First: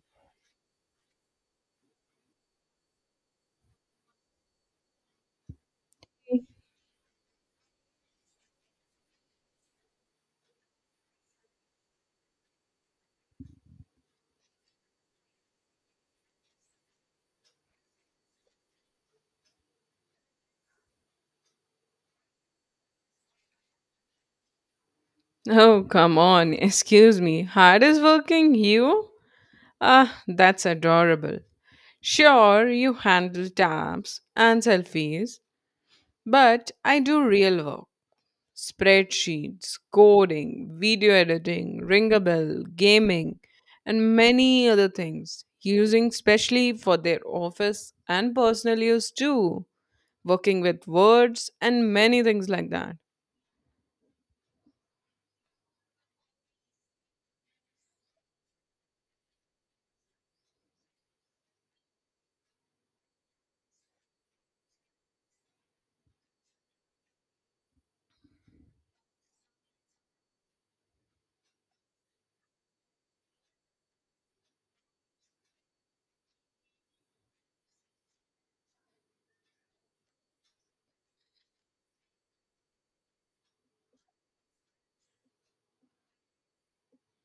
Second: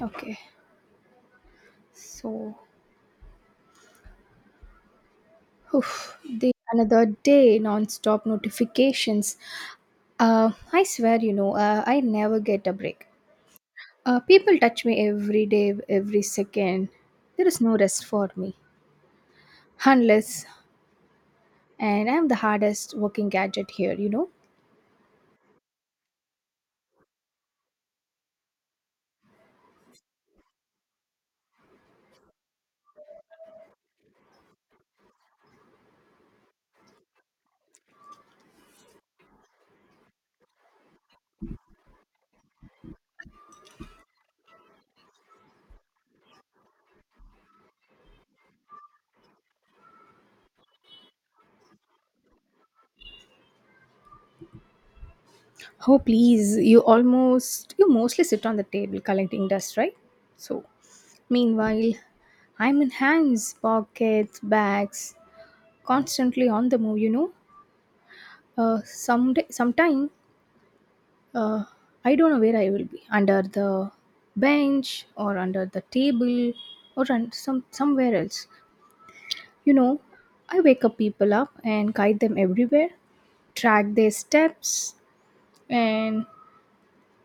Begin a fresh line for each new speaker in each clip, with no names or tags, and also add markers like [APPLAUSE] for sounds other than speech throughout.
Okay, so oof, the another day, non-stop notifications. I swear, I never get a break. People touch me every day, every second. There is no rest for me, unless and I'm the hardest working gadget here. You know.
Oh, come on. Excuse me. Hardest working you? Ah, that's adorable. Sure, you handle tabs and selfies, but I do real work. Spreadsheets, coding, video editing, ring a bell, gaming, and many other things, using specially for their office and personal use too, working with words and many things like that.
Oh please, you almost you mostly sit on the table collecting dust, right? So, meanwhile, I'm in hands, pockets, bags, constantly on the move. Someday, sometime, uh, I don't know where I will be under the bench or under the table or somewhere else. You know, I wake up people up and guide them everywhere, track their steps, and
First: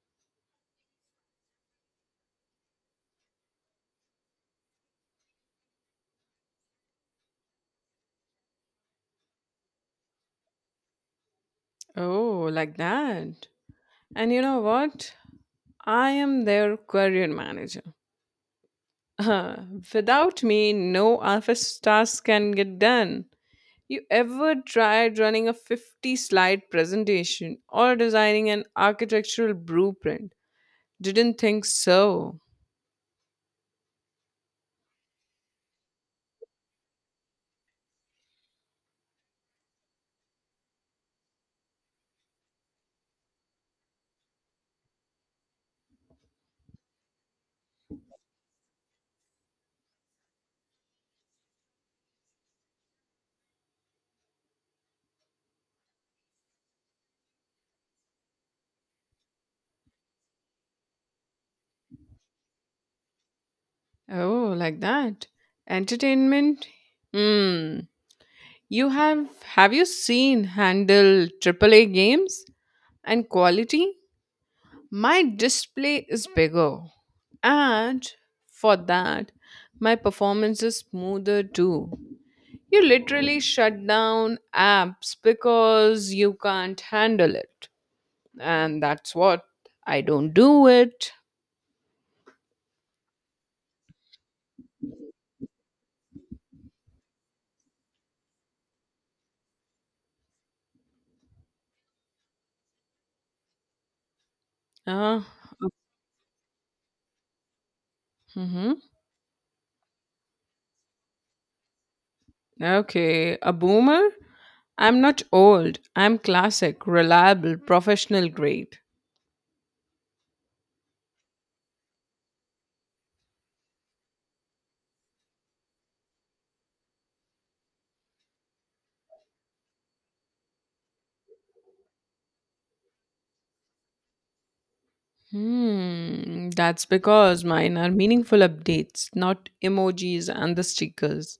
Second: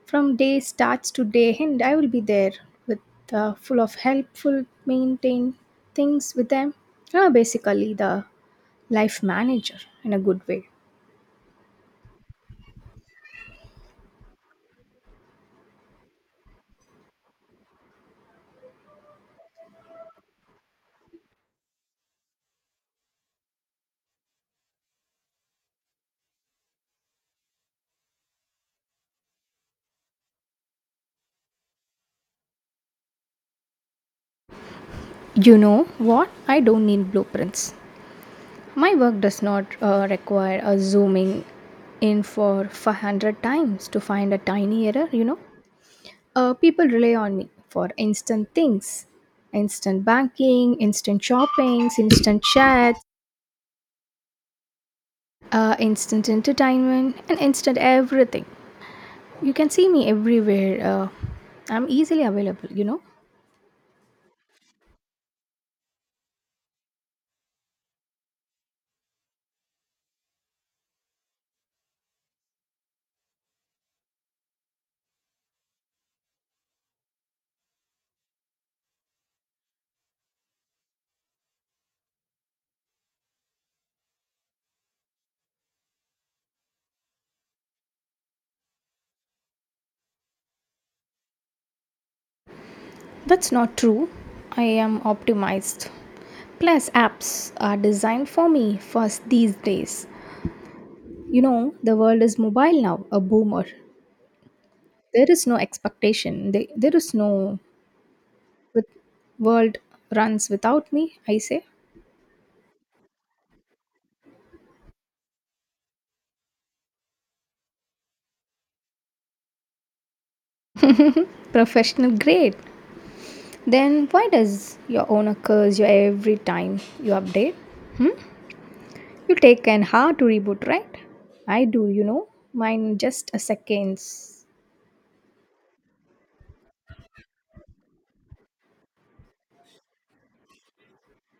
from day starts to day end, I will be there with full of helpful, maintain things with them. Basically, the life manager in a good way.
Oh, like that. And you know what? I am their career manager. [LAUGHS] Without me, no office task can get done. You ever tried running a 50 slide presentation or designing an architectural blueprint? Didn't think so.
You know what? I don't need blueprints. My work does not require a zooming in for 500 times to find a tiny error. People rely on me for instant things, instant banking, instant shoppings, instant chats, instant entertainment, and instant everything. You can see me everywhere. I'm easily available.
Oh, like that. Entertainment? Hmm. You Have you seen handle AAA games and quality? My display is bigger, and for that, my performance is smoother too. You literally shut down apps because you can't handle it, and that's what I don't do it.
That's not true. I am optimized. Plus, apps are designed for me first these days. You know, the world is mobile now, a boomer.
Uh,
There is no expectation, they, there is no,
mm-hmm.
with world runs without me, I say.
Okay, a boomer? I'm not old. I'm classic, reliable, professional grade.
Professional grade? Then why does your owner curse you every time you update? You take an hour to reboot, right? I do, you know. Mine just a seconds.
Hmm, that's because mine are meaningful updates, not emojis and the stickers.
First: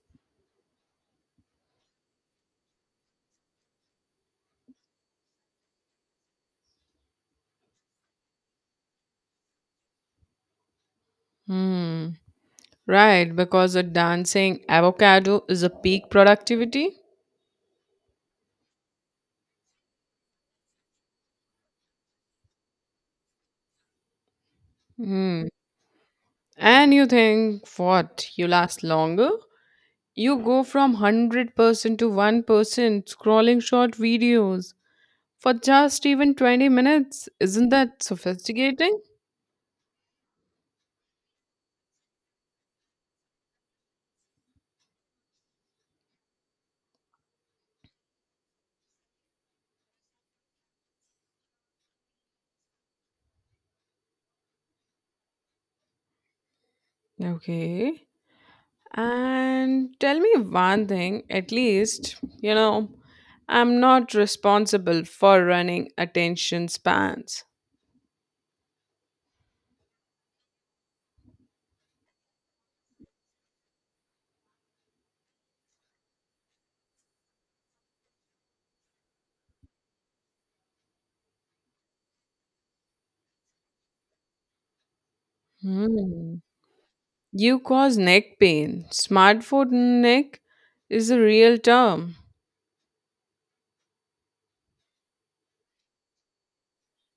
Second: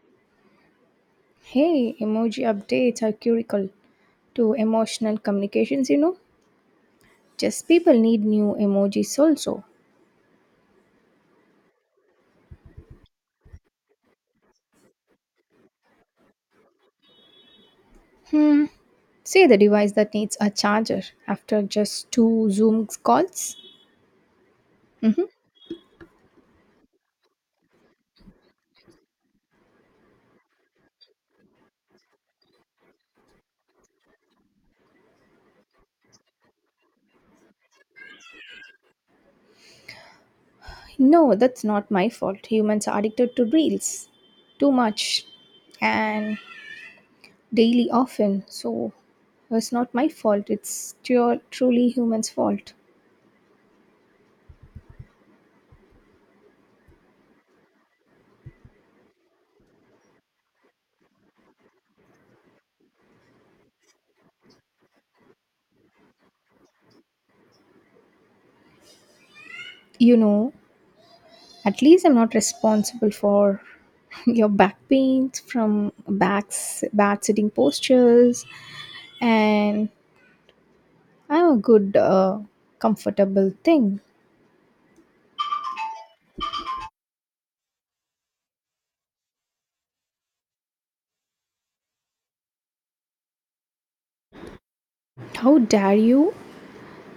Hey, emoji updates are critical to emotional communications, you know. Just people need new emojis also.
Hmm. Right, because a dancing avocado is a peak productivity.
Hmm. Say the device that needs a charger after just two Zoom calls. Hmm.
Hmm. And you think what? You last longer? You go from 100% to 1% scrolling short videos for just even 20 minutes. Isn't that sophisticating?
No, that's not my fault. Humans are addicted to reels too much and daily often. So it's not my fault. It's truly humans' fault.
Okay. And tell me one thing, at least, I'm not responsible for running attention spans.
You know, at least I'm not responsible for [LAUGHS] your back pains from backs, bad sitting postures, and I'm a good, comfortable thing.
Hmm. You cause neck pain. Smartphone neck is a real term.
How dare you?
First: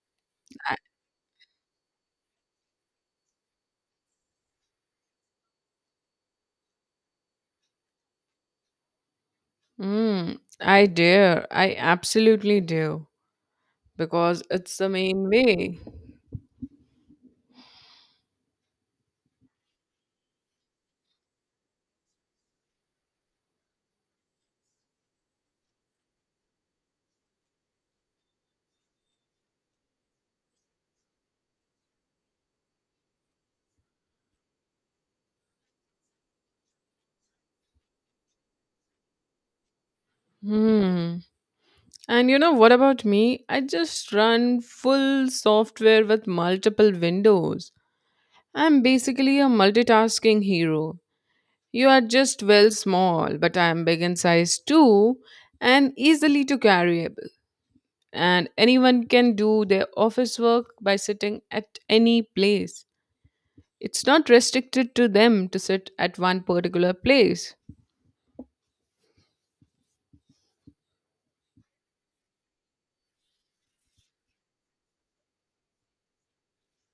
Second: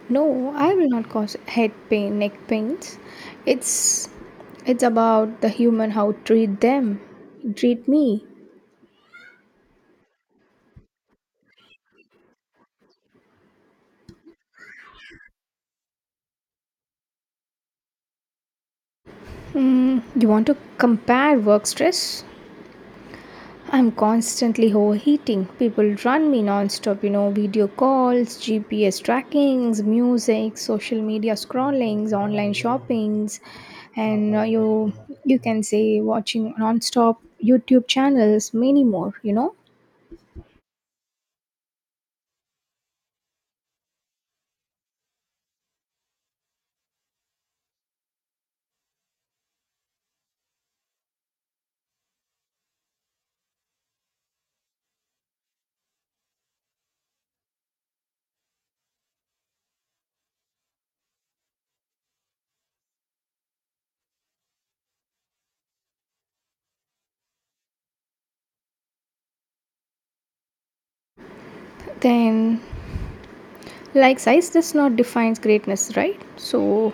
No, I
I-
will not cause head pain, neck pains. It's it's about the human how treat them, treat me.
Mm, I dare. I absolutely do. Because it's the main way.
Hmm, you want to compare work stress? I'm constantly overheating. People run me nonstop. You know, video calls, GPS trackings, music, social media scrollings, online shoppings, and you can say watching nonstop YouTube channels, many more.
Hmm. And you know what about me? I just run full software with multiple windows. I'm basically a multitasking hero. You are just well small, but I am big in size too and easily to carry. And anyone can do their office work by sitting at any place. It's not restricted to them to sit at one particular place.
Then, like, size does not define greatness, right? So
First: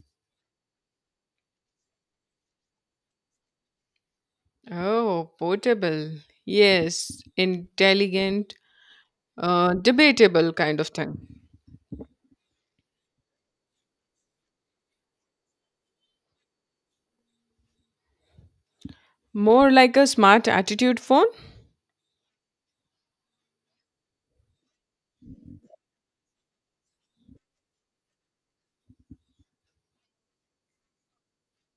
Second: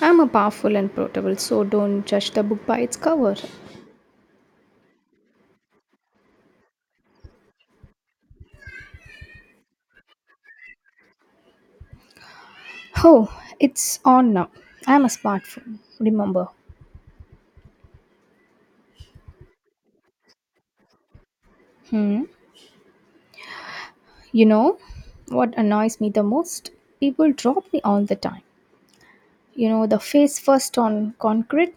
I'm a powerful and portable, so don't judge the book by its cover.
Oh, portable. Yes, intelligent, debatable kind of thing.
Oh, it's on now. I'm a smartphone, remember.
More like a smart attitude phone?
Hmm. You know what annoys me the most? People drop me all the time. You know, the face first on concrete,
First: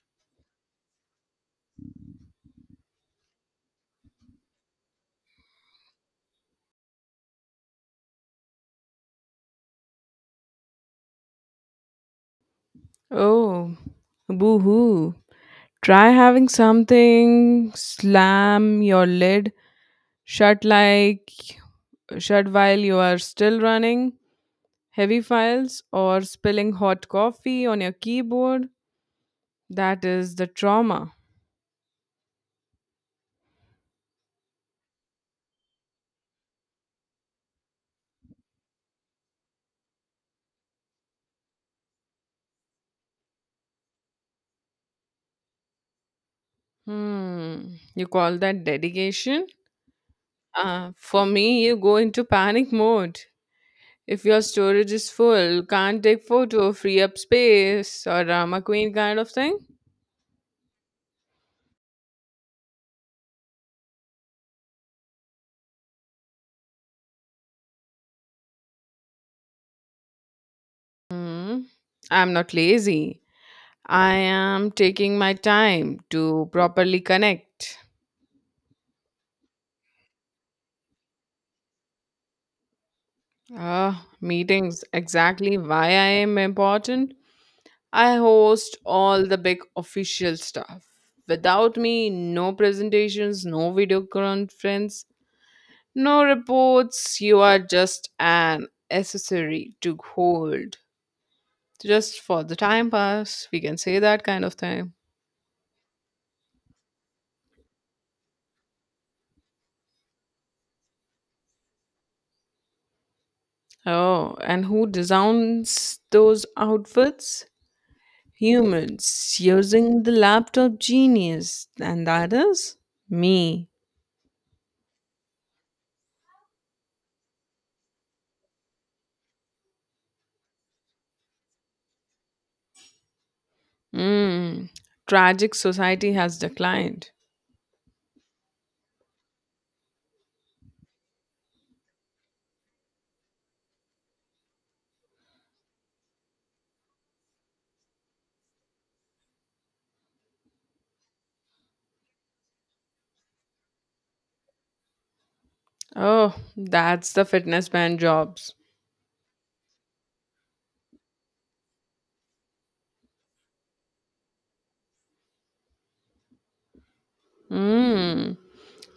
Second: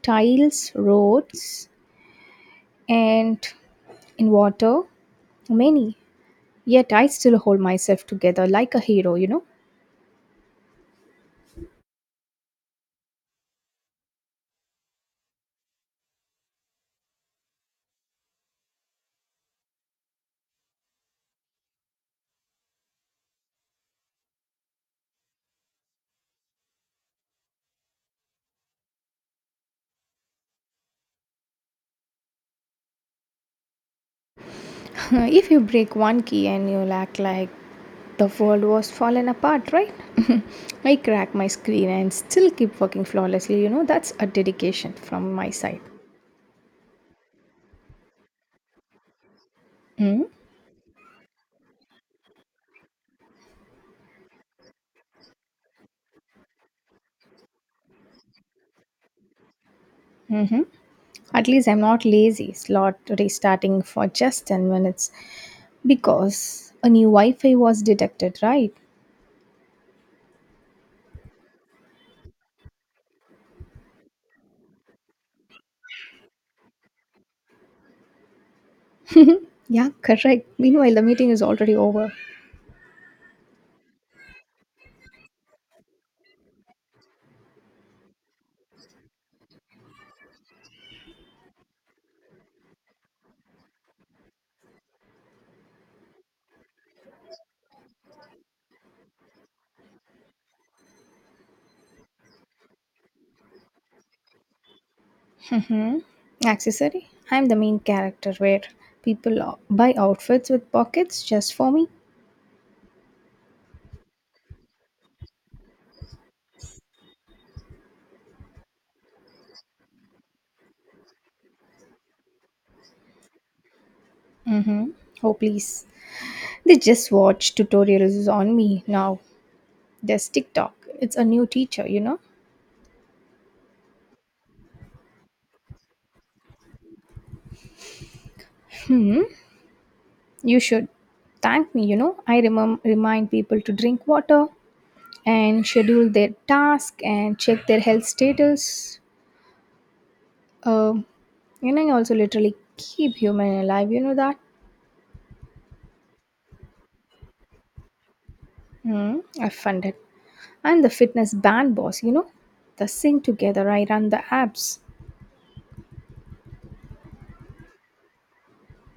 tiles, roads, and in water. Many. Yet I still hold myself together like a hero, you know?
Oh, boo hoo. Try having something slam your lid shut like shut while you are still running heavy files or spilling hot coffee on your keyboard. That is the trauma.
[LAUGHS] If you break one key and you'll act like the world was fallen apart, right? [LAUGHS] I crack my screen and still keep working flawlessly. You know, that's a dedication from my side.
Hmm. You call that dedication? For me, you go into panic mode. If your storage is full, can't take photo, free up space, or drama queen kind of thing.
Hmm. At least I'm not lazy, slot restarting for just 10 minutes because a new Wi Fi was detected, right?
Hmm. I'm not lazy. I am taking my time to properly connect.
Yeah, [LAUGHS] correct. Meanwhile, the meeting is already over.
Ah, meetings, exactly why I am important. I host all the big official stuff. Without me, no presentations, no video conference, no reports. You are just an accessory to hold. Just for the time pass, we can say that kind of thing.
Hmm? Accessory? I'm the main character where people buy outfits with pockets just for me.
Oh, and who designs those outfits? Humans using the laptop genius, and that is me.
Mm-hmm. Oh, please. They just watch tutorials on me now. There's TikTok. It's a new teacher.
Mm. Tragic society has declined.
You should thank me. I remind people to drink water and schedule their task and check their health status. Um, and I also literally keep human alive, you know that?
Oh, that's the fitness band jobs.
Hmm, I fund it. I'm the fitness band boss. The sing together, I run the apps.
Mm.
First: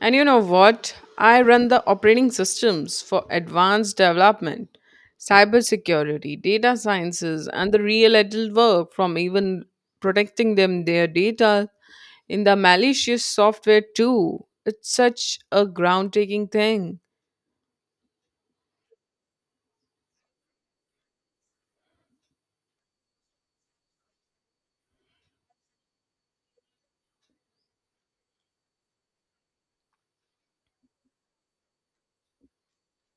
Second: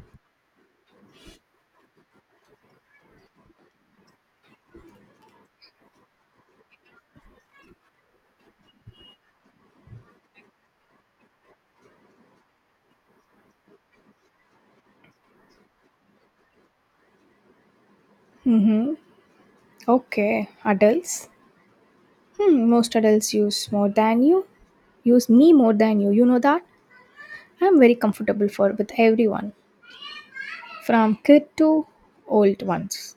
And you know what? I run the operating systems for advanced development, cybersecurity, data sciences, and the real adult work from even protecting them their data in the malicious software too. It's such a groundtaking thing.
Mm-hmm. Okay, adults. Hmm, most adults use more than you. Use me more than you. You know that? I'm very comfortable for with everyone, from kid to old ones.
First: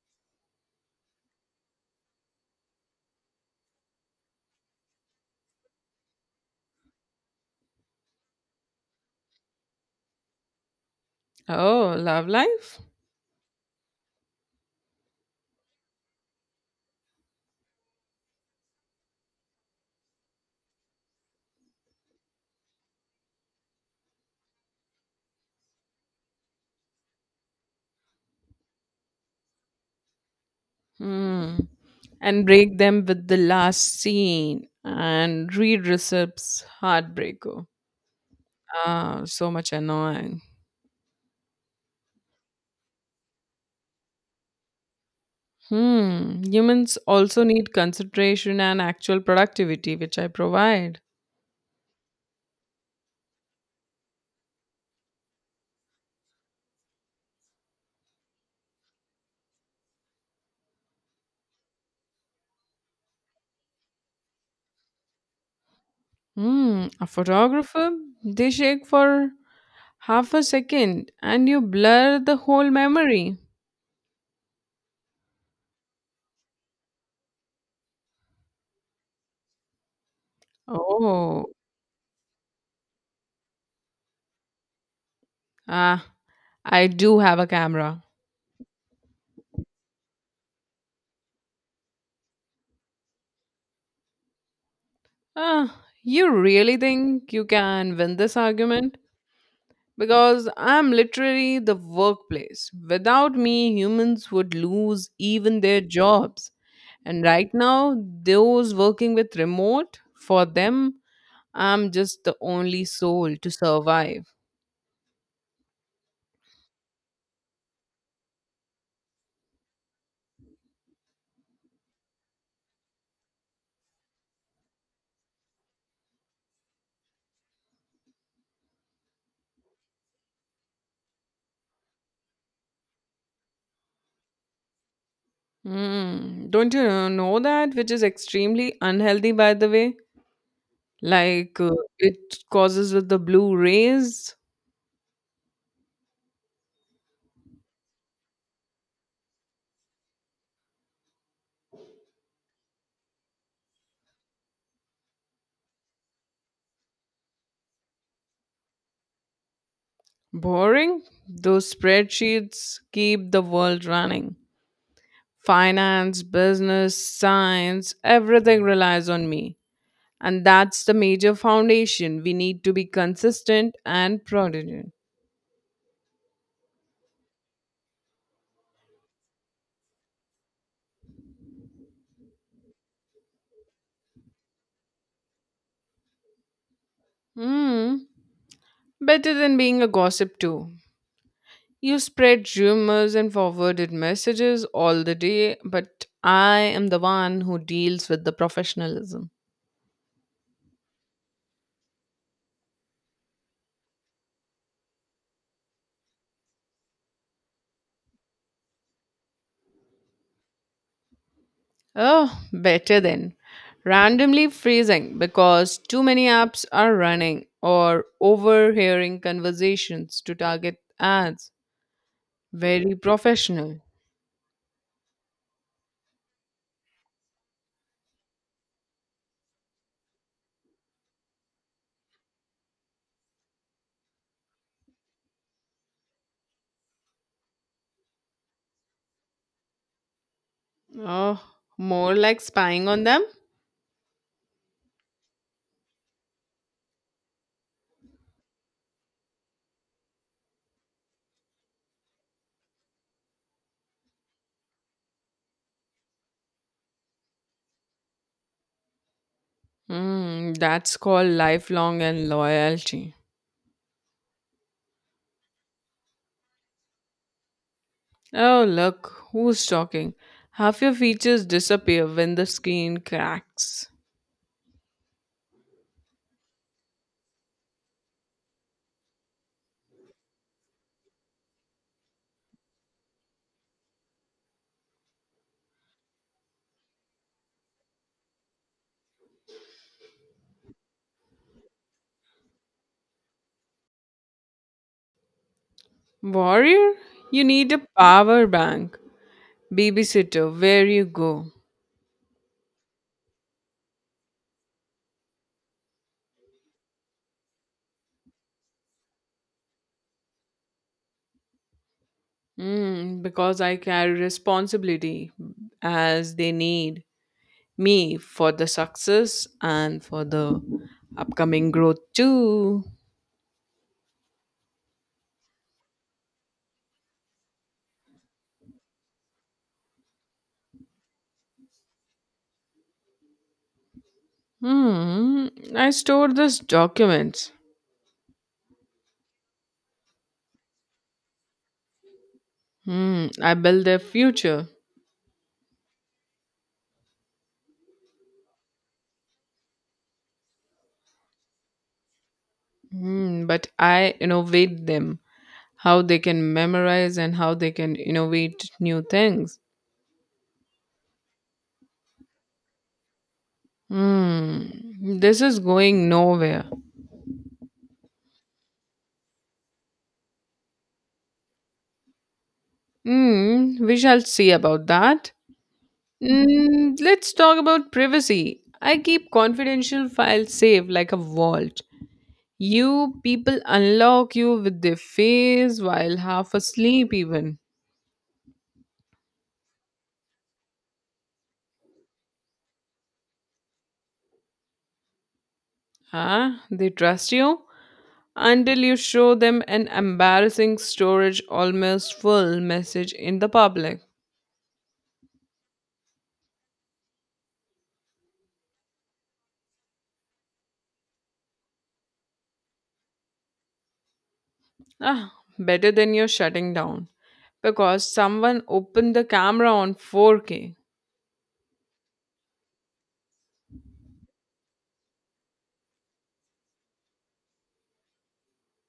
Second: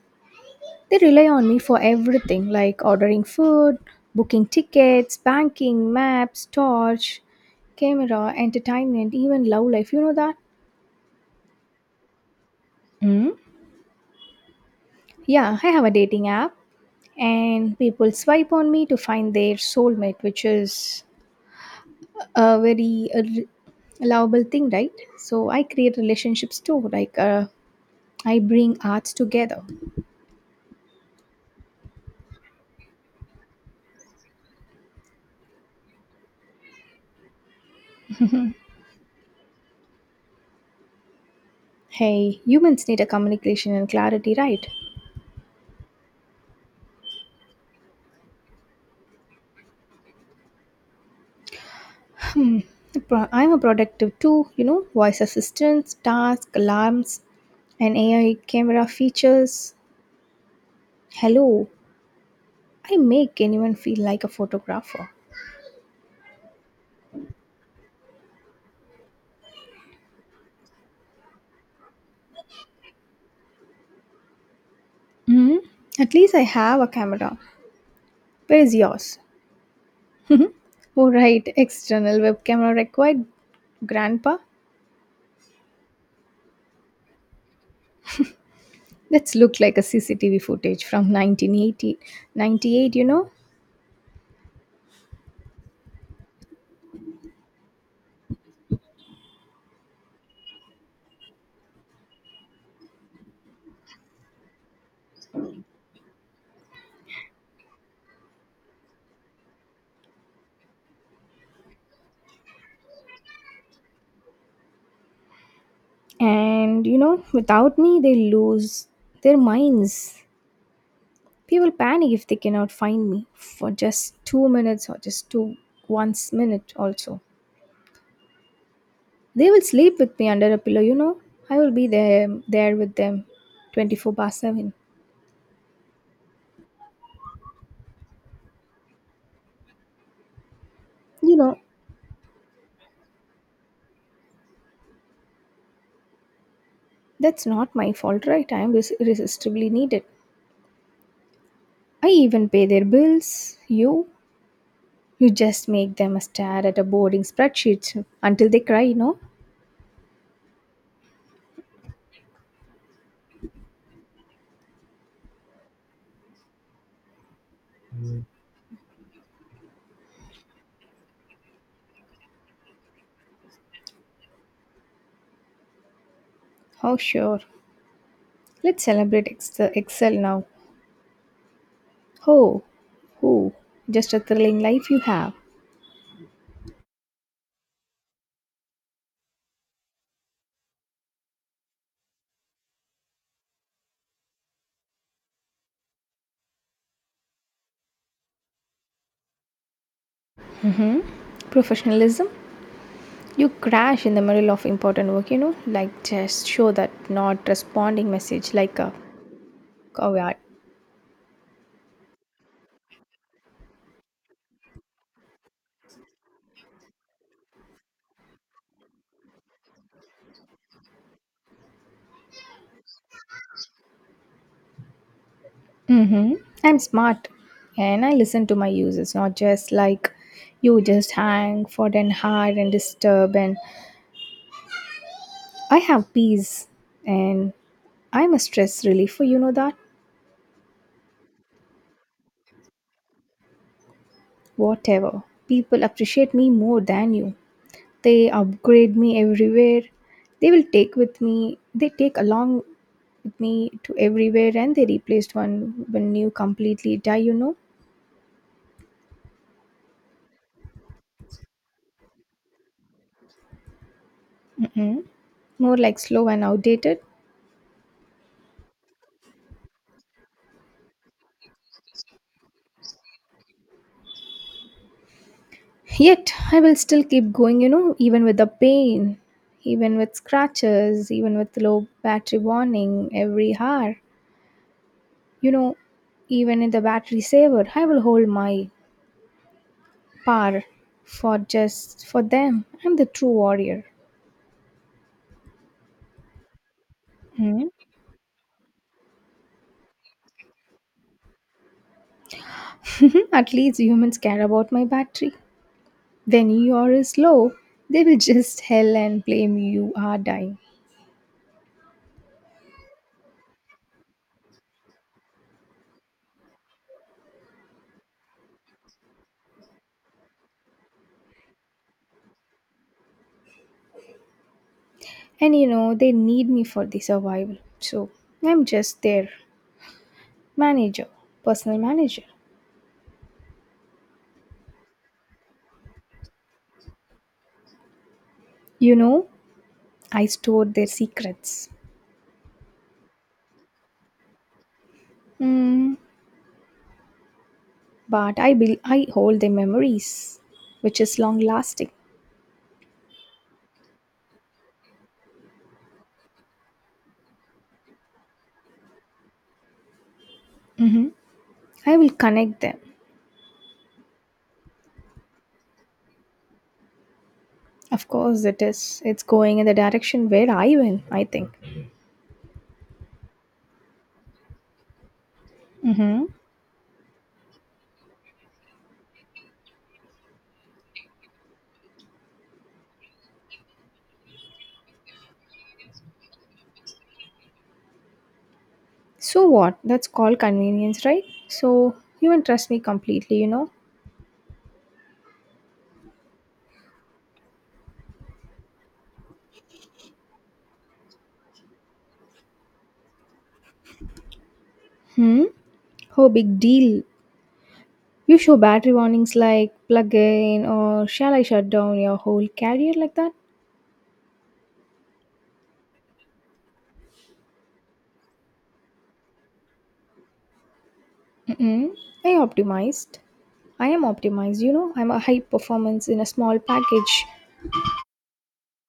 They rely on me for everything like ordering food, booking tickets, banking, maps, torch, camera, entertainment, even love life. You know that?
Oh, love life?
Mm. Yeah, I have a dating app and people swipe on me to find their soulmate, which is a very allowable thing, right? So I create relationships too, like, I bring arts together.
Hmm. And break them with the last scene and read Recip's Heartbreaker. Ah, so much annoying.
Hey, humans need a communication and clarity, right?
Hmm. Humans also need consideration and actual productivity, which I provide.
I'm a productive too, voice assistants, task alarms, and AI camera features. Hello, I make anyone feel like a photographer.
Hmm. A photographer, they shake for half a second and you blur the whole memory.
Hmm. At least I have a camera. Where is yours? Oh, right,
Oh.
external web camera required, Grandpa.
Ah, I do have a camera.
That's looked like a CCTV footage from 1980, 98.
Ah, you really think you can win this argument? Because I'm literally the workplace. Without me, humans would lose even their jobs. And right now, those working with remote, for them, I'm just the only soul to survive.
And you know, without me, they lose their minds. People panic if they cannot find me for just 2 minutes or just two once minute also. They will sleep with me under a pillow. I will be there with them 24 bar 7.
Hmm. Don't you know that? Which is extremely unhealthy, by the way.
You
Like
know,
it causes with the blue rays.
that's not my fault, right? I am irresistibly needed. I even pay their bills, you just make them stare at a boring spreadsheet until they cry, you know?
Boring. Those spreadsheets keep the world running. Finance, business, science, everything relies on me. And that's the major foundation. We need to be consistent and prudent.
Oh, sure. Let's celebrate Excel now. Oh, oh, just a thrilling life you have.
Hmm. Better than being a gossip, too. You spread rumors and forwarded messages all the day, but I am the one who deals with the professionalism.
Professionalism? You crash in the middle of important work, you know? Like, just show that not responding message like a coward.
Oh, better then. Randomly freezing because too many apps are running or overhearing conversations to target ads. Very professional.
Mm-hmm. I'm smart and I listen to my users, not just like you just hang for an hour and disturb and I have peace and I'm a stress reliever, you know that?
Oh, more like spying on them?
Whatever. People appreciate me more than you. They upgrade me everywhere. They will take with me, they take along with me to everywhere and they replaced one when you completely die, you know?
Hmm, that's called lifelong and loyalty.
Mm-mm. More like slow and outdated.
Oh, look, who's talking? Half your features disappear when the screen cracks.
Yet, I will still keep going, you know, even with the pain, even with scratches, even with low battery warning every hour. You know, even in the battery saver, I will hold my power for just for them. I'm the true warrior.
Warrior, you
Hmm?
need a power bank. Babysitter, where you go?
[LAUGHS] At least humans care about my battery. When your is low, they will just [LAUGHS] hell and blame you are dying.
Hmm, because I carry responsibility as they need me for the success and for the upcoming growth too.
And you know, they need me for the survival. So I'm just their manager, personal manager.
Hmm. I stored these documents.
You know, I store their secrets.
Hmm. I build their future.
Hmm, but I hold their memories, which is long lasting.
Hmm. But I innovate them. How they can memorize and how they can innovate new things.
Hmm. I will connect them.
Hmm. This is going nowhere.
Of course, it is. It's going in the direction where I went, I think.
Hmm. We shall see about that.
Mm-hmm.
Hmm. Let's talk about privacy. I keep confidential files safe like a vault. You people unlock you with their face while half asleep, even.
So what? That's called convenience, right? So you can trust me completely, you know?
Huh? They trust you until you show them an embarrassing storage almost full message in the public.
Hmm? Oh, big deal. You show battery warnings like plug in or shall I shut down your whole career like that?
Ah, better than you're shutting down because someone opened the camera on 4K.
Mm-mm. I optimized. I am optimized, you know? I'm a high performance in a small package.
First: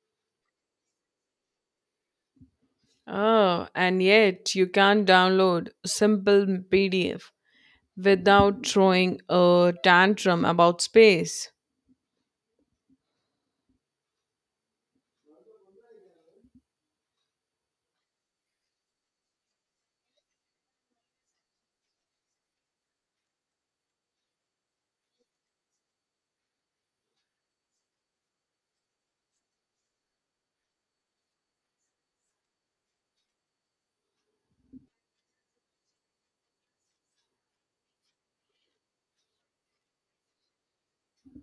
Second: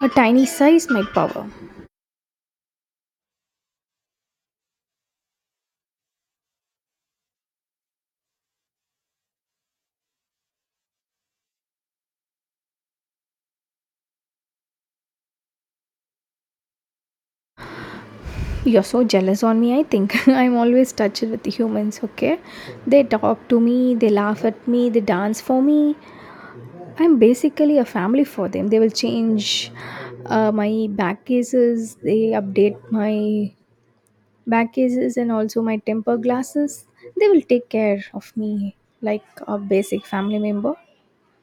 A tiny size, my power.
Oh, and yet you can't download a simple PDF without throwing a tantrum about space.
You're so jealous on me, I think. [LAUGHS] I'm always touched with humans, okay? They talk to me, they laugh at me, they dance for me. I'm basically a family for them. They will change my back cases, they update my back cases and also my temper glasses. They will take care of me like a basic family member.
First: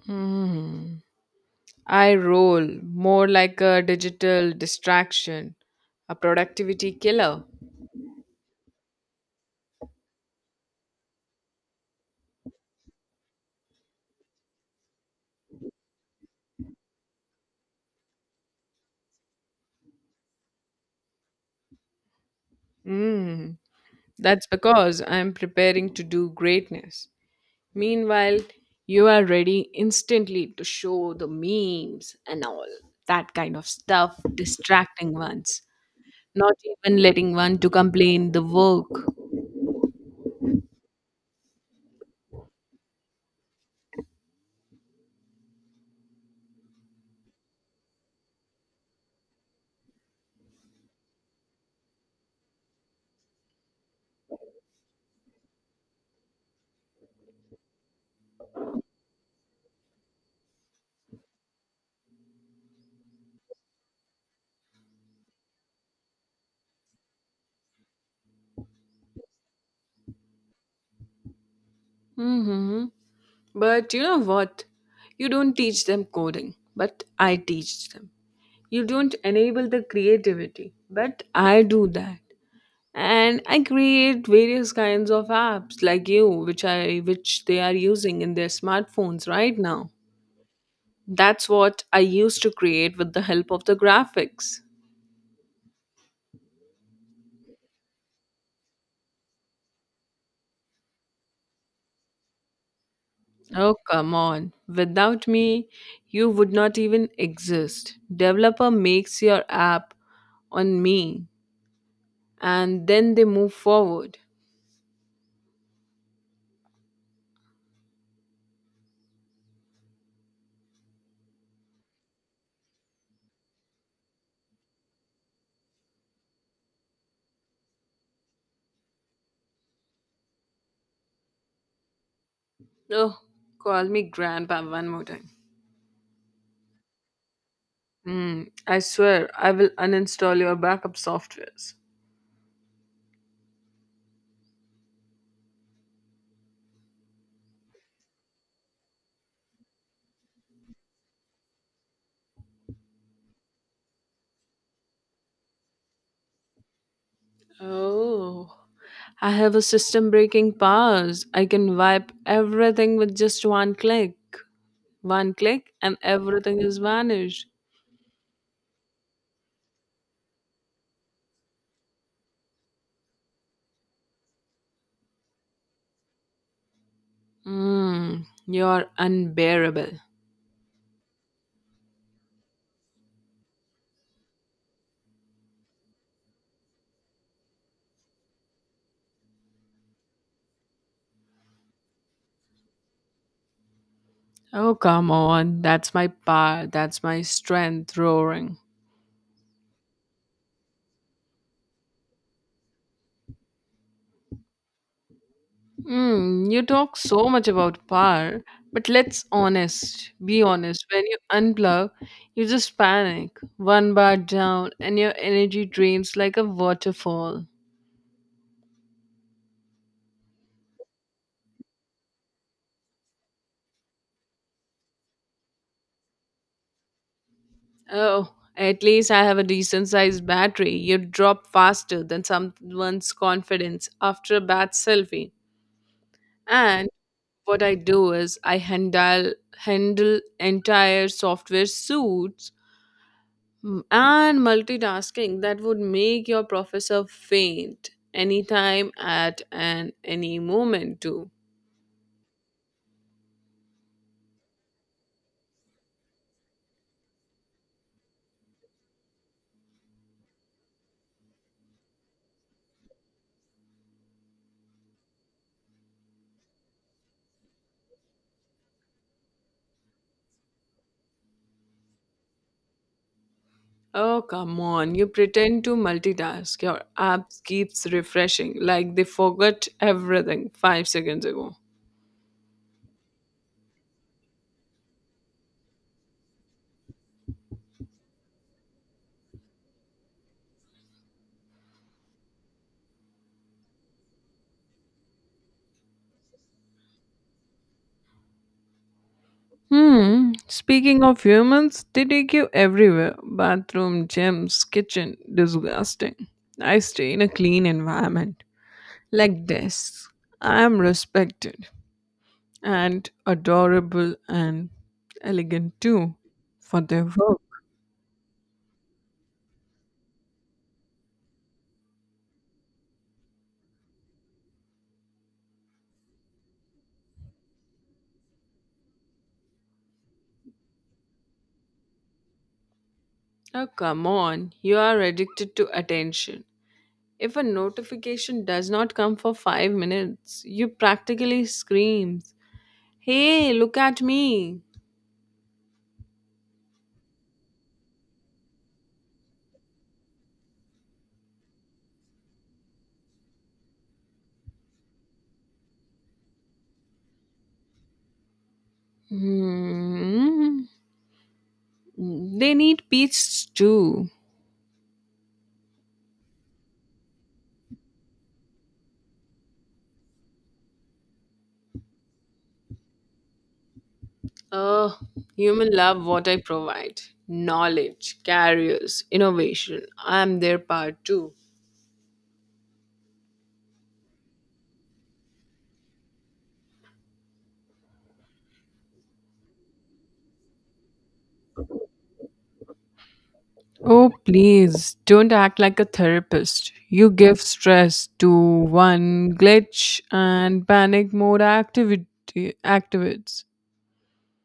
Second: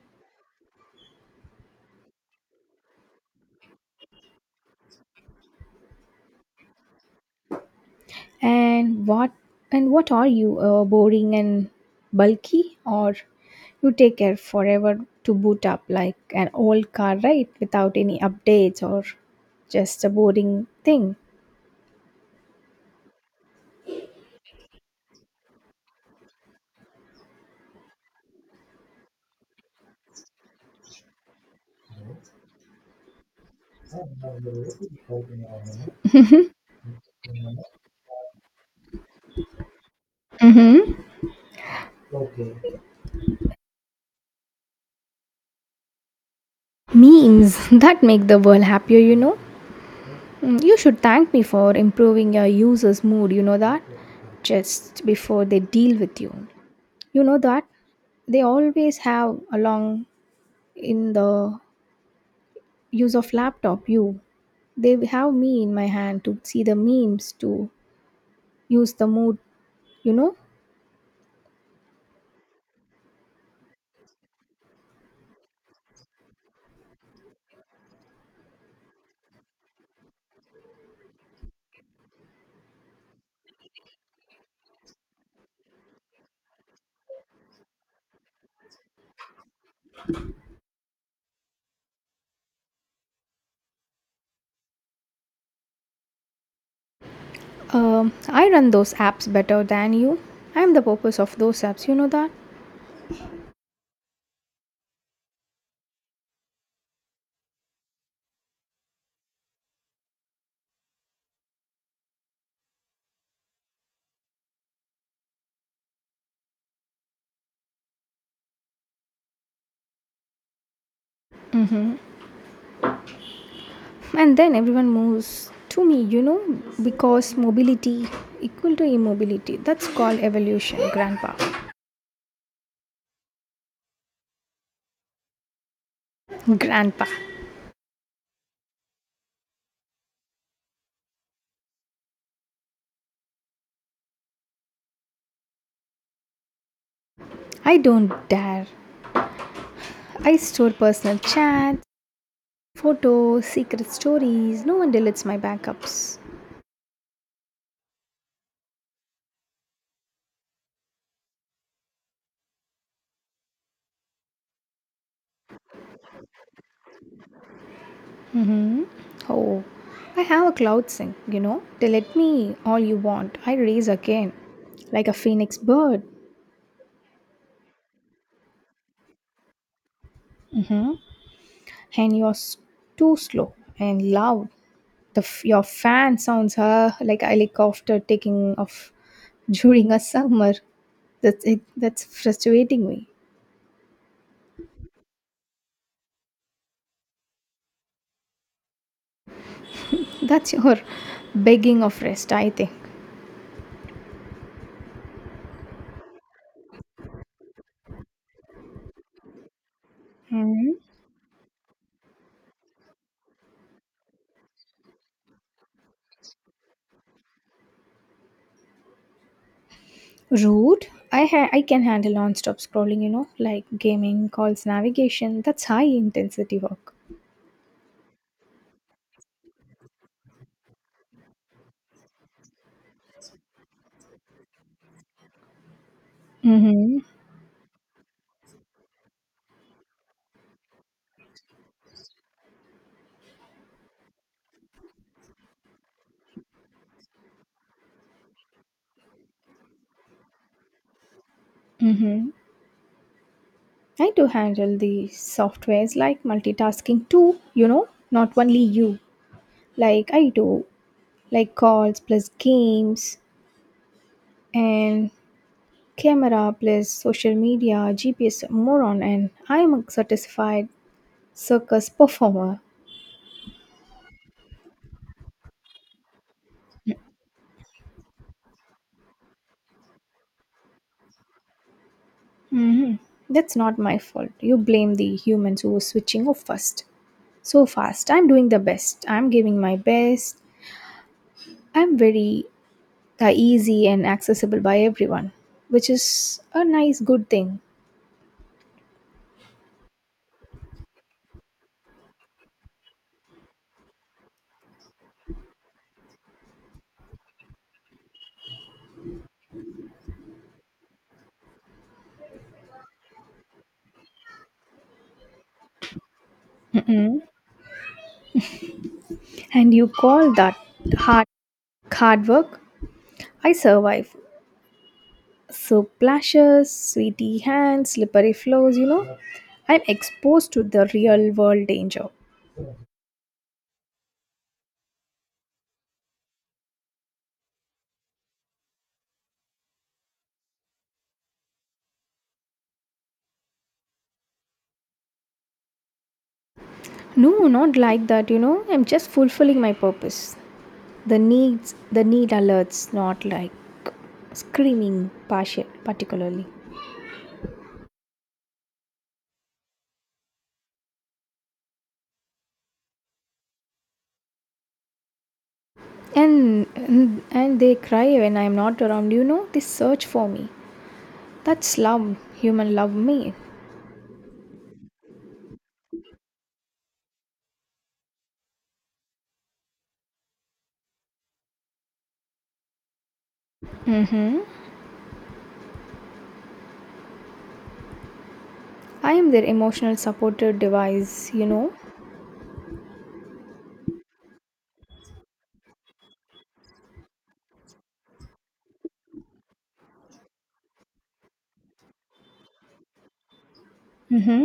Hmm. I roll more like a digital distraction, a productivity killer.
And what are you, boring and bulky, or you take care forever to boot up like an old car, right, without any updates? Or just a boring thing.
Mm, that's because I'm preparing to do greatness. Meanwhile, you are ready instantly to show the memes and all that kind of stuff, distracting ones, not even letting one to complain the work.
Mm-hmm. Memes [LAUGHS] that make the world happier. Mm, you should thank me for improving your users mood, you know that, just before they deal with you, you know that they always have along in the use of laptop, you, they have me in my hand to see the memes to use the mood you know.
Hmm. But you know what? You don't teach them coding, but I teach them. You don't enable the creativity, but I do that. And I create various kinds of apps like you which they are using in their smartphones right now. That's what I used to create with the help of the graphics.
I run those apps better than you. I'm the purpose of those apps, you know that.
Oh, come on. Without me, you would not even exist. Developer makes your app on me, and then they move forward.
And then everyone moves to me, you know, because mobility equal to immobility. That's called evolution, grandpa.
Oh, call me grandpa one more time.
Grandpa,
Hmm, I swear I will uninstall your backup softwares.
I don't dare. I store personal chats, photos, secret stories. No one deletes my backups.
Oh, I have a system breaking powers. I can wipe everything with just one click. One click, and everything is vanished.
Mm-hmm. Oh, I have a cloud sing. They let me all you want. I raise again, like a phoenix bird.
Mmm, you're unbearable.
And you're too slow and loud. Your fan sounds like a helicopter taking off [LAUGHS] during a summer. That's it. That's frustrating me.
Oh, come on. That's my power. That's my strength roaring.
That's your begging of rest, I think.
Mmm, you talk so much about power, but let's honest. Be
Hmm.
honest. When you unplug, you just panic. One bar down, and your energy drains like a waterfall.
Rude. I can handle non-stop scrolling. You know, like gaming, calls, navigation. That's high intensity work.
Oh, at least I have a decent sized battery. You drop faster than someone's confidence after a bad selfie. And
Mm-hmm.
what I do is I handle entire software suits and multitasking that would make your professor faint anytime at and any moment too.
Mm-hmm. I do handle the softwares like multitasking too, you know, not only you. Like I do, like calls plus games and camera plus social media, GPS moron, and I'm a certified circus [LAUGHS] performer.
Oh, come on. You pretend to multitask. Your app keeps refreshing like they forgot everything 5 seconds ago.
Mm-hmm. That's not my fault. You blame the humans who were switching off first. So fast. I'm doing the best. I'm giving my best. I'm very are easy and accessible by everyone, which is a nice good thing.
Hmm. Speaking of humans, they take you everywhere bathroom, gyms, kitchen. Disgusting. I stay in a clean environment like this. I am respected and adorable and elegant too for their work.
And you call that hard hard work? I survive. So plashes, sweaty hands, slippery floors. I'm exposed to the real world danger.
Oh, come on. You are addicted to attention. If a notification does not come for 5 minutes, you practically scream, Hey, look at me.
No, not like that. I'm just fulfilling my purpose. The needs, the need alerts, not like screaming partial, particularly.
Hmm. They need peace too.
And they cry when I'm not around. They search for me. That's love. Human love me.
Oh, human love what I provide. Knowledge, careers, innovation. I'm their part too.
Mm-hmm. I am their emotional supportive device.
Oh, please don't act like a therapist. You give stress to one glitch and panic mode activity activates.
Mm-hmm.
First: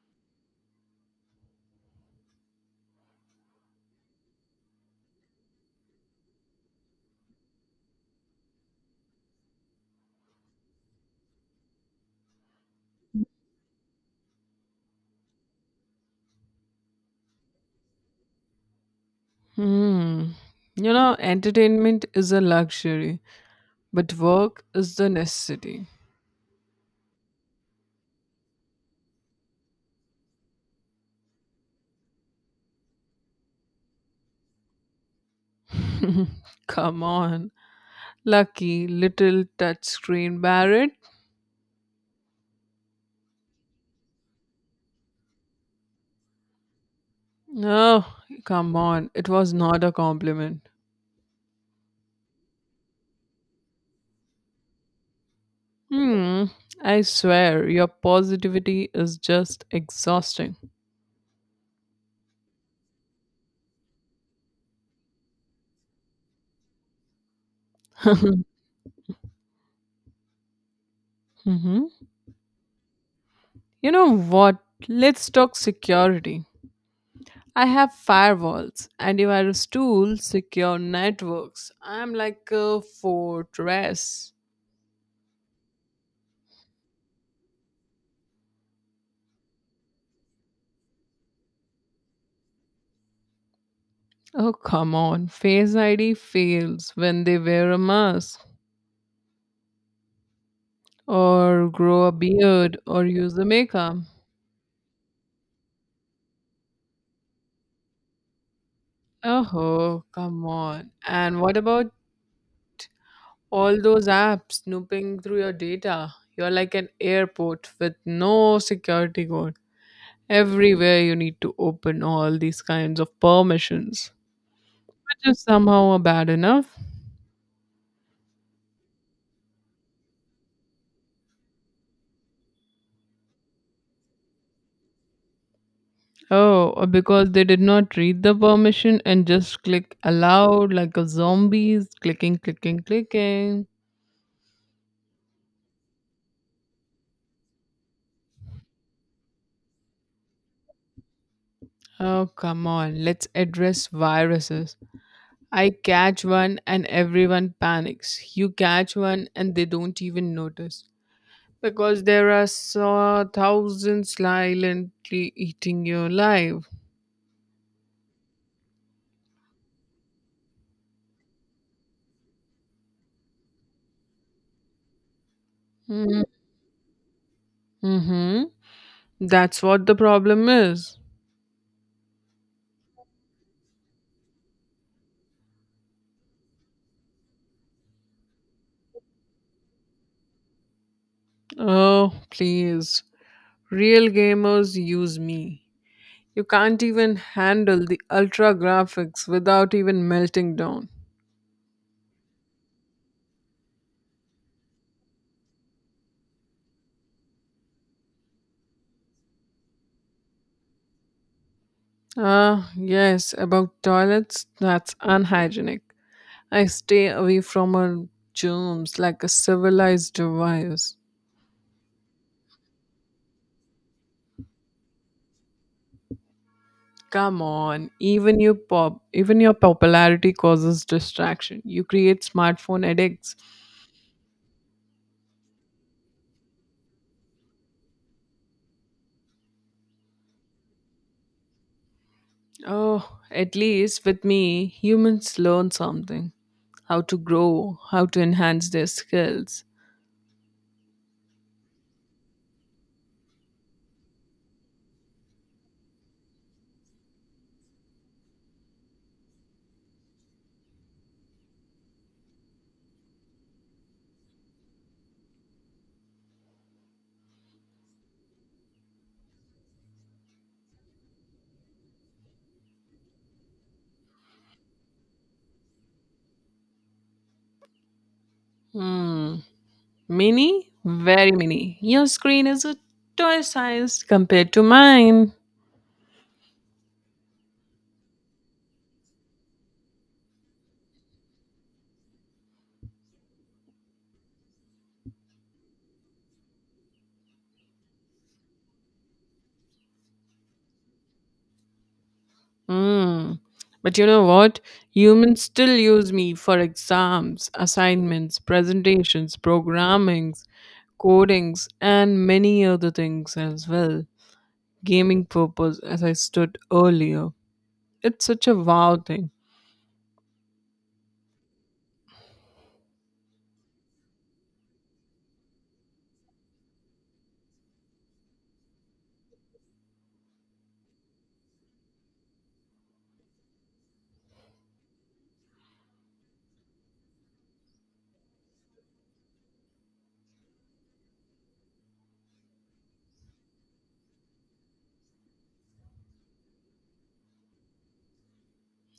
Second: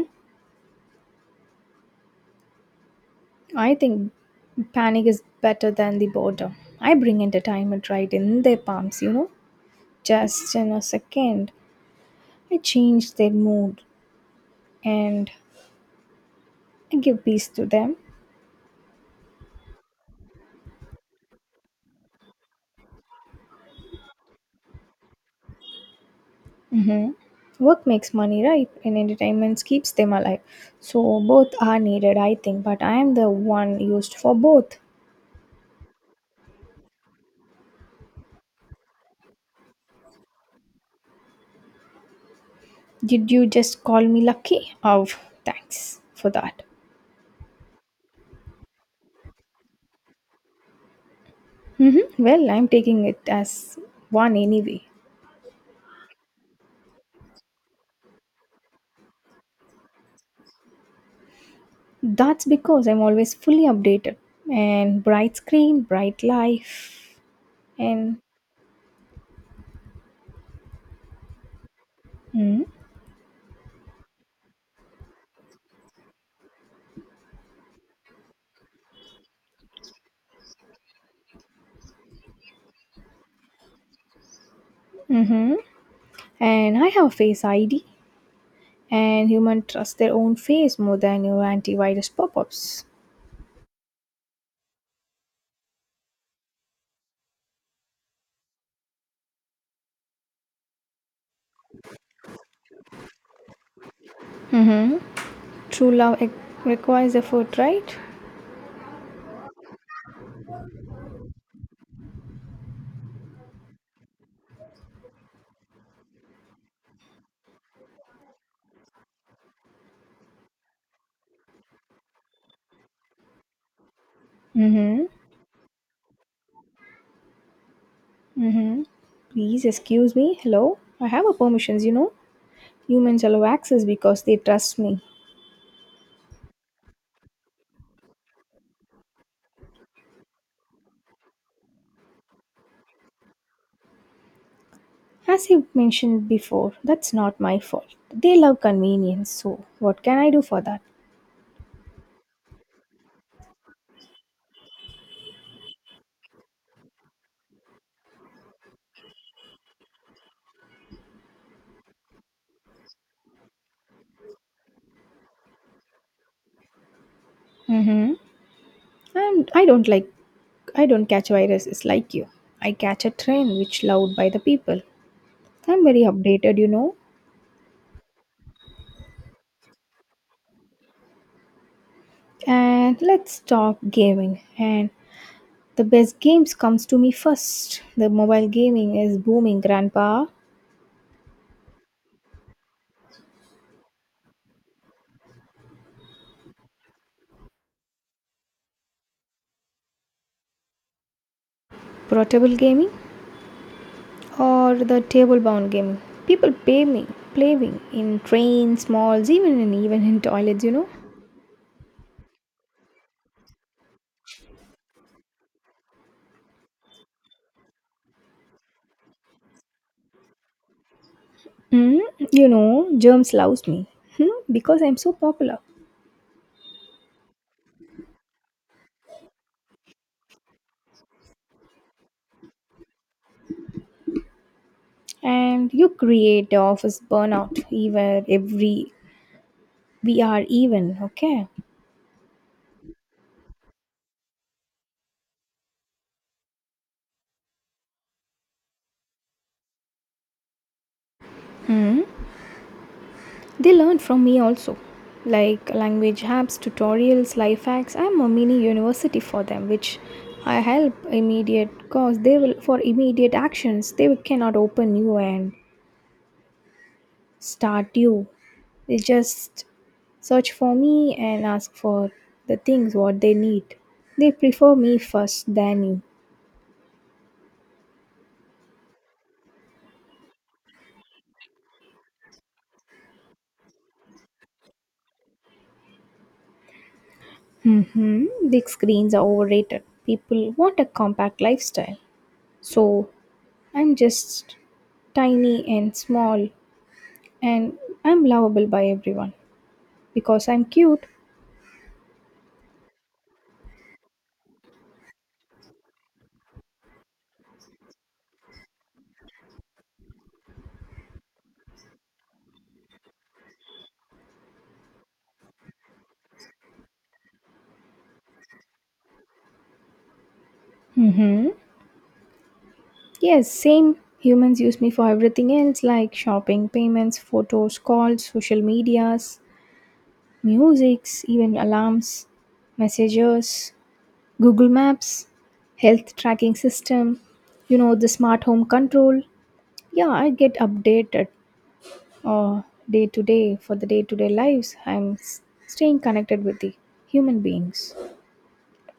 I think panic is better than the boredom. I bring entertainment right in their palms. Just in a second, I change their mood and I give peace to them.
Hmm. You know, entertainment is a luxury, but work is the necessity.
Mm-hmm. Work makes money, right? And entertainment keeps them alive. So both are needed, I think, but I am the one used for both.
Come on, lucky little touchscreen Barrett.
Did you just call me lucky? Oh, thanks for that.
No, come on. It was not a compliment.
Hmm. Well, I'm taking it as one anyway.
Hmm. I swear, your positivity is just exhausting.
That's because I'm always fully updated and bright screen, bright life,
[LAUGHS]
and
Hmm. You
mm-hmm,
know what? Let's talk security. I have firewalls, and if I was tool secure networks, I'm like a fortress.
mm-hmm, and I have Face ID and human trust their own face more than your antivirus pop-ups.
Oh, come on. Face ID fails when they wear a mask, or grow a beard, or use the makeup.
True love requires effort, right?
Oh, come on. And what about all those apps snooping through your data? You're like an airport with no security code. Everywhere you need to open all these kinds of permissions,
Mm-hmm.
which is somehow a bad enough.
Mm-hmm. Please excuse me. Hello, I have a permissions. Humans allow access because they trust me.
Oh, or because they did not read the permission and just click allowed like a zombies, clicking, clicking, clicking.
As you mentioned before, that's not my fault. They love convenience, so what can I do for that?
Oh, come on. Let's address viruses. I catch one and everyone panics. You catch one and they don't even notice because there are so thousands silently eating you alive.
Mm-hmm. And I don't catch viruses like you. I catch a trend which loved by the people. I'm very updated.
Mm-hmm. That's what the problem is.
And let's talk gaming. And the best games comes to me first. The mobile gaming is booming, grandpa.
Oh, please. Real gamers use me. You can't even handle the ultra graphics without even melting down.
Portable gaming, or the table bound game. People play me in trains, malls, even in toilets.
Ah, yes, about toilets, that's unhygienic. I stay away from her germs like a civilized virus.
Hmm, you know, germs loves me hmm? Because I'm so popular.
Come on, even your popularity causes distraction. You create smartphone addicts.
And you create the office burnout even every we are even okay.
Oh, at least with me, humans learn something: how to grow, how to enhance their skills.
Hmm. They learn from me also. Like language apps, tutorials, life hacks. I'm a mini university for them, which I help immediate cause they will for immediate actions. Cannot open new and Statue. They just search for me and ask for the things what they need. They prefer me first than you.
Hmm, mini, very mini. Your screen is a toy size compared to mine.
Hmm. Big screens are overrated. People want a compact lifestyle. So I'm just tiny and small and I'm lovable by everyone because I'm cute.
Mm. But you know what? Humans still use me for exams, assignments, presentations, programmings, codings, and many other things as well. Gaming purpose, as I stood earlier. It's such a wow thing.
Hmm. Yes, same. Humans use me for everything else like shopping, payments, photos, calls, social medias. Musics, even alarms, messengers, Google Maps, health tracking system, you know, the smart home control. Yeah, I get updated uh, day to day for the day to day lives. I'm staying connected with the human beings.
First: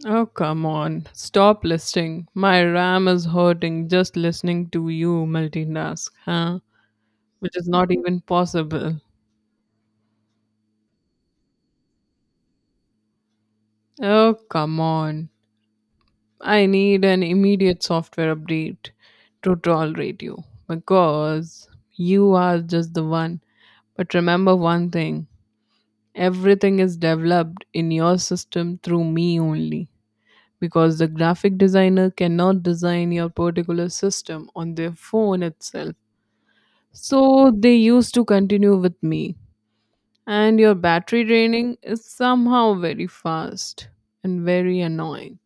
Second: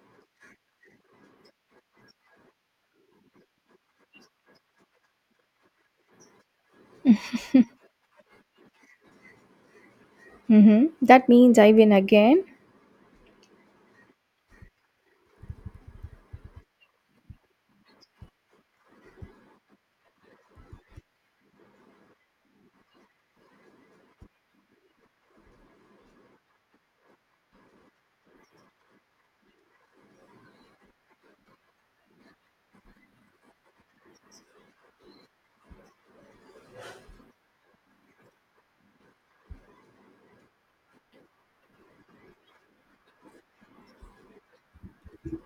Oh, come on. Stop listing. My RAM is hurting just listening to you multitask, huh? Which is not even possible.
Mm-hmm. That means I win again.
Oh, come on. I need an immediate software update to tolerate you because you are just the one. But remember one thing: everything is developed in your system through me only because the graphic designer cannot design your particular system on their phone itself. So they used to continue with me. And your battery draining is somehow very fast and very annoying.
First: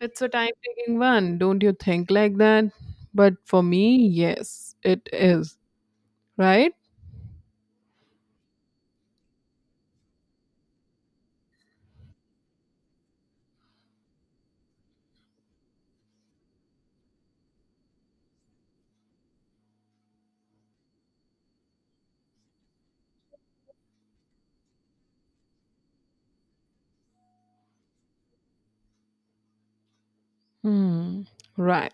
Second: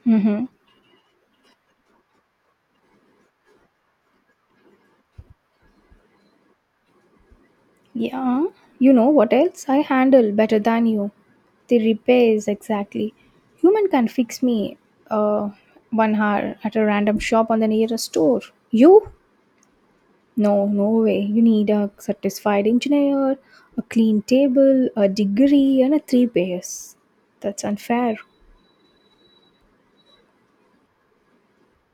It's a
Mm-hmm.
time taking one, don't you think like that? But for me, yes, it is. Right?
Yeah, you know what else? I handle better than you. The repairs, exactly. Human can fix me uh, 1 hour at a random shop on the nearest store. You? No, no way. You need a satisfied engineer, a clean table, a degree, and a three pairs. That's unfair.
Hmm. Right.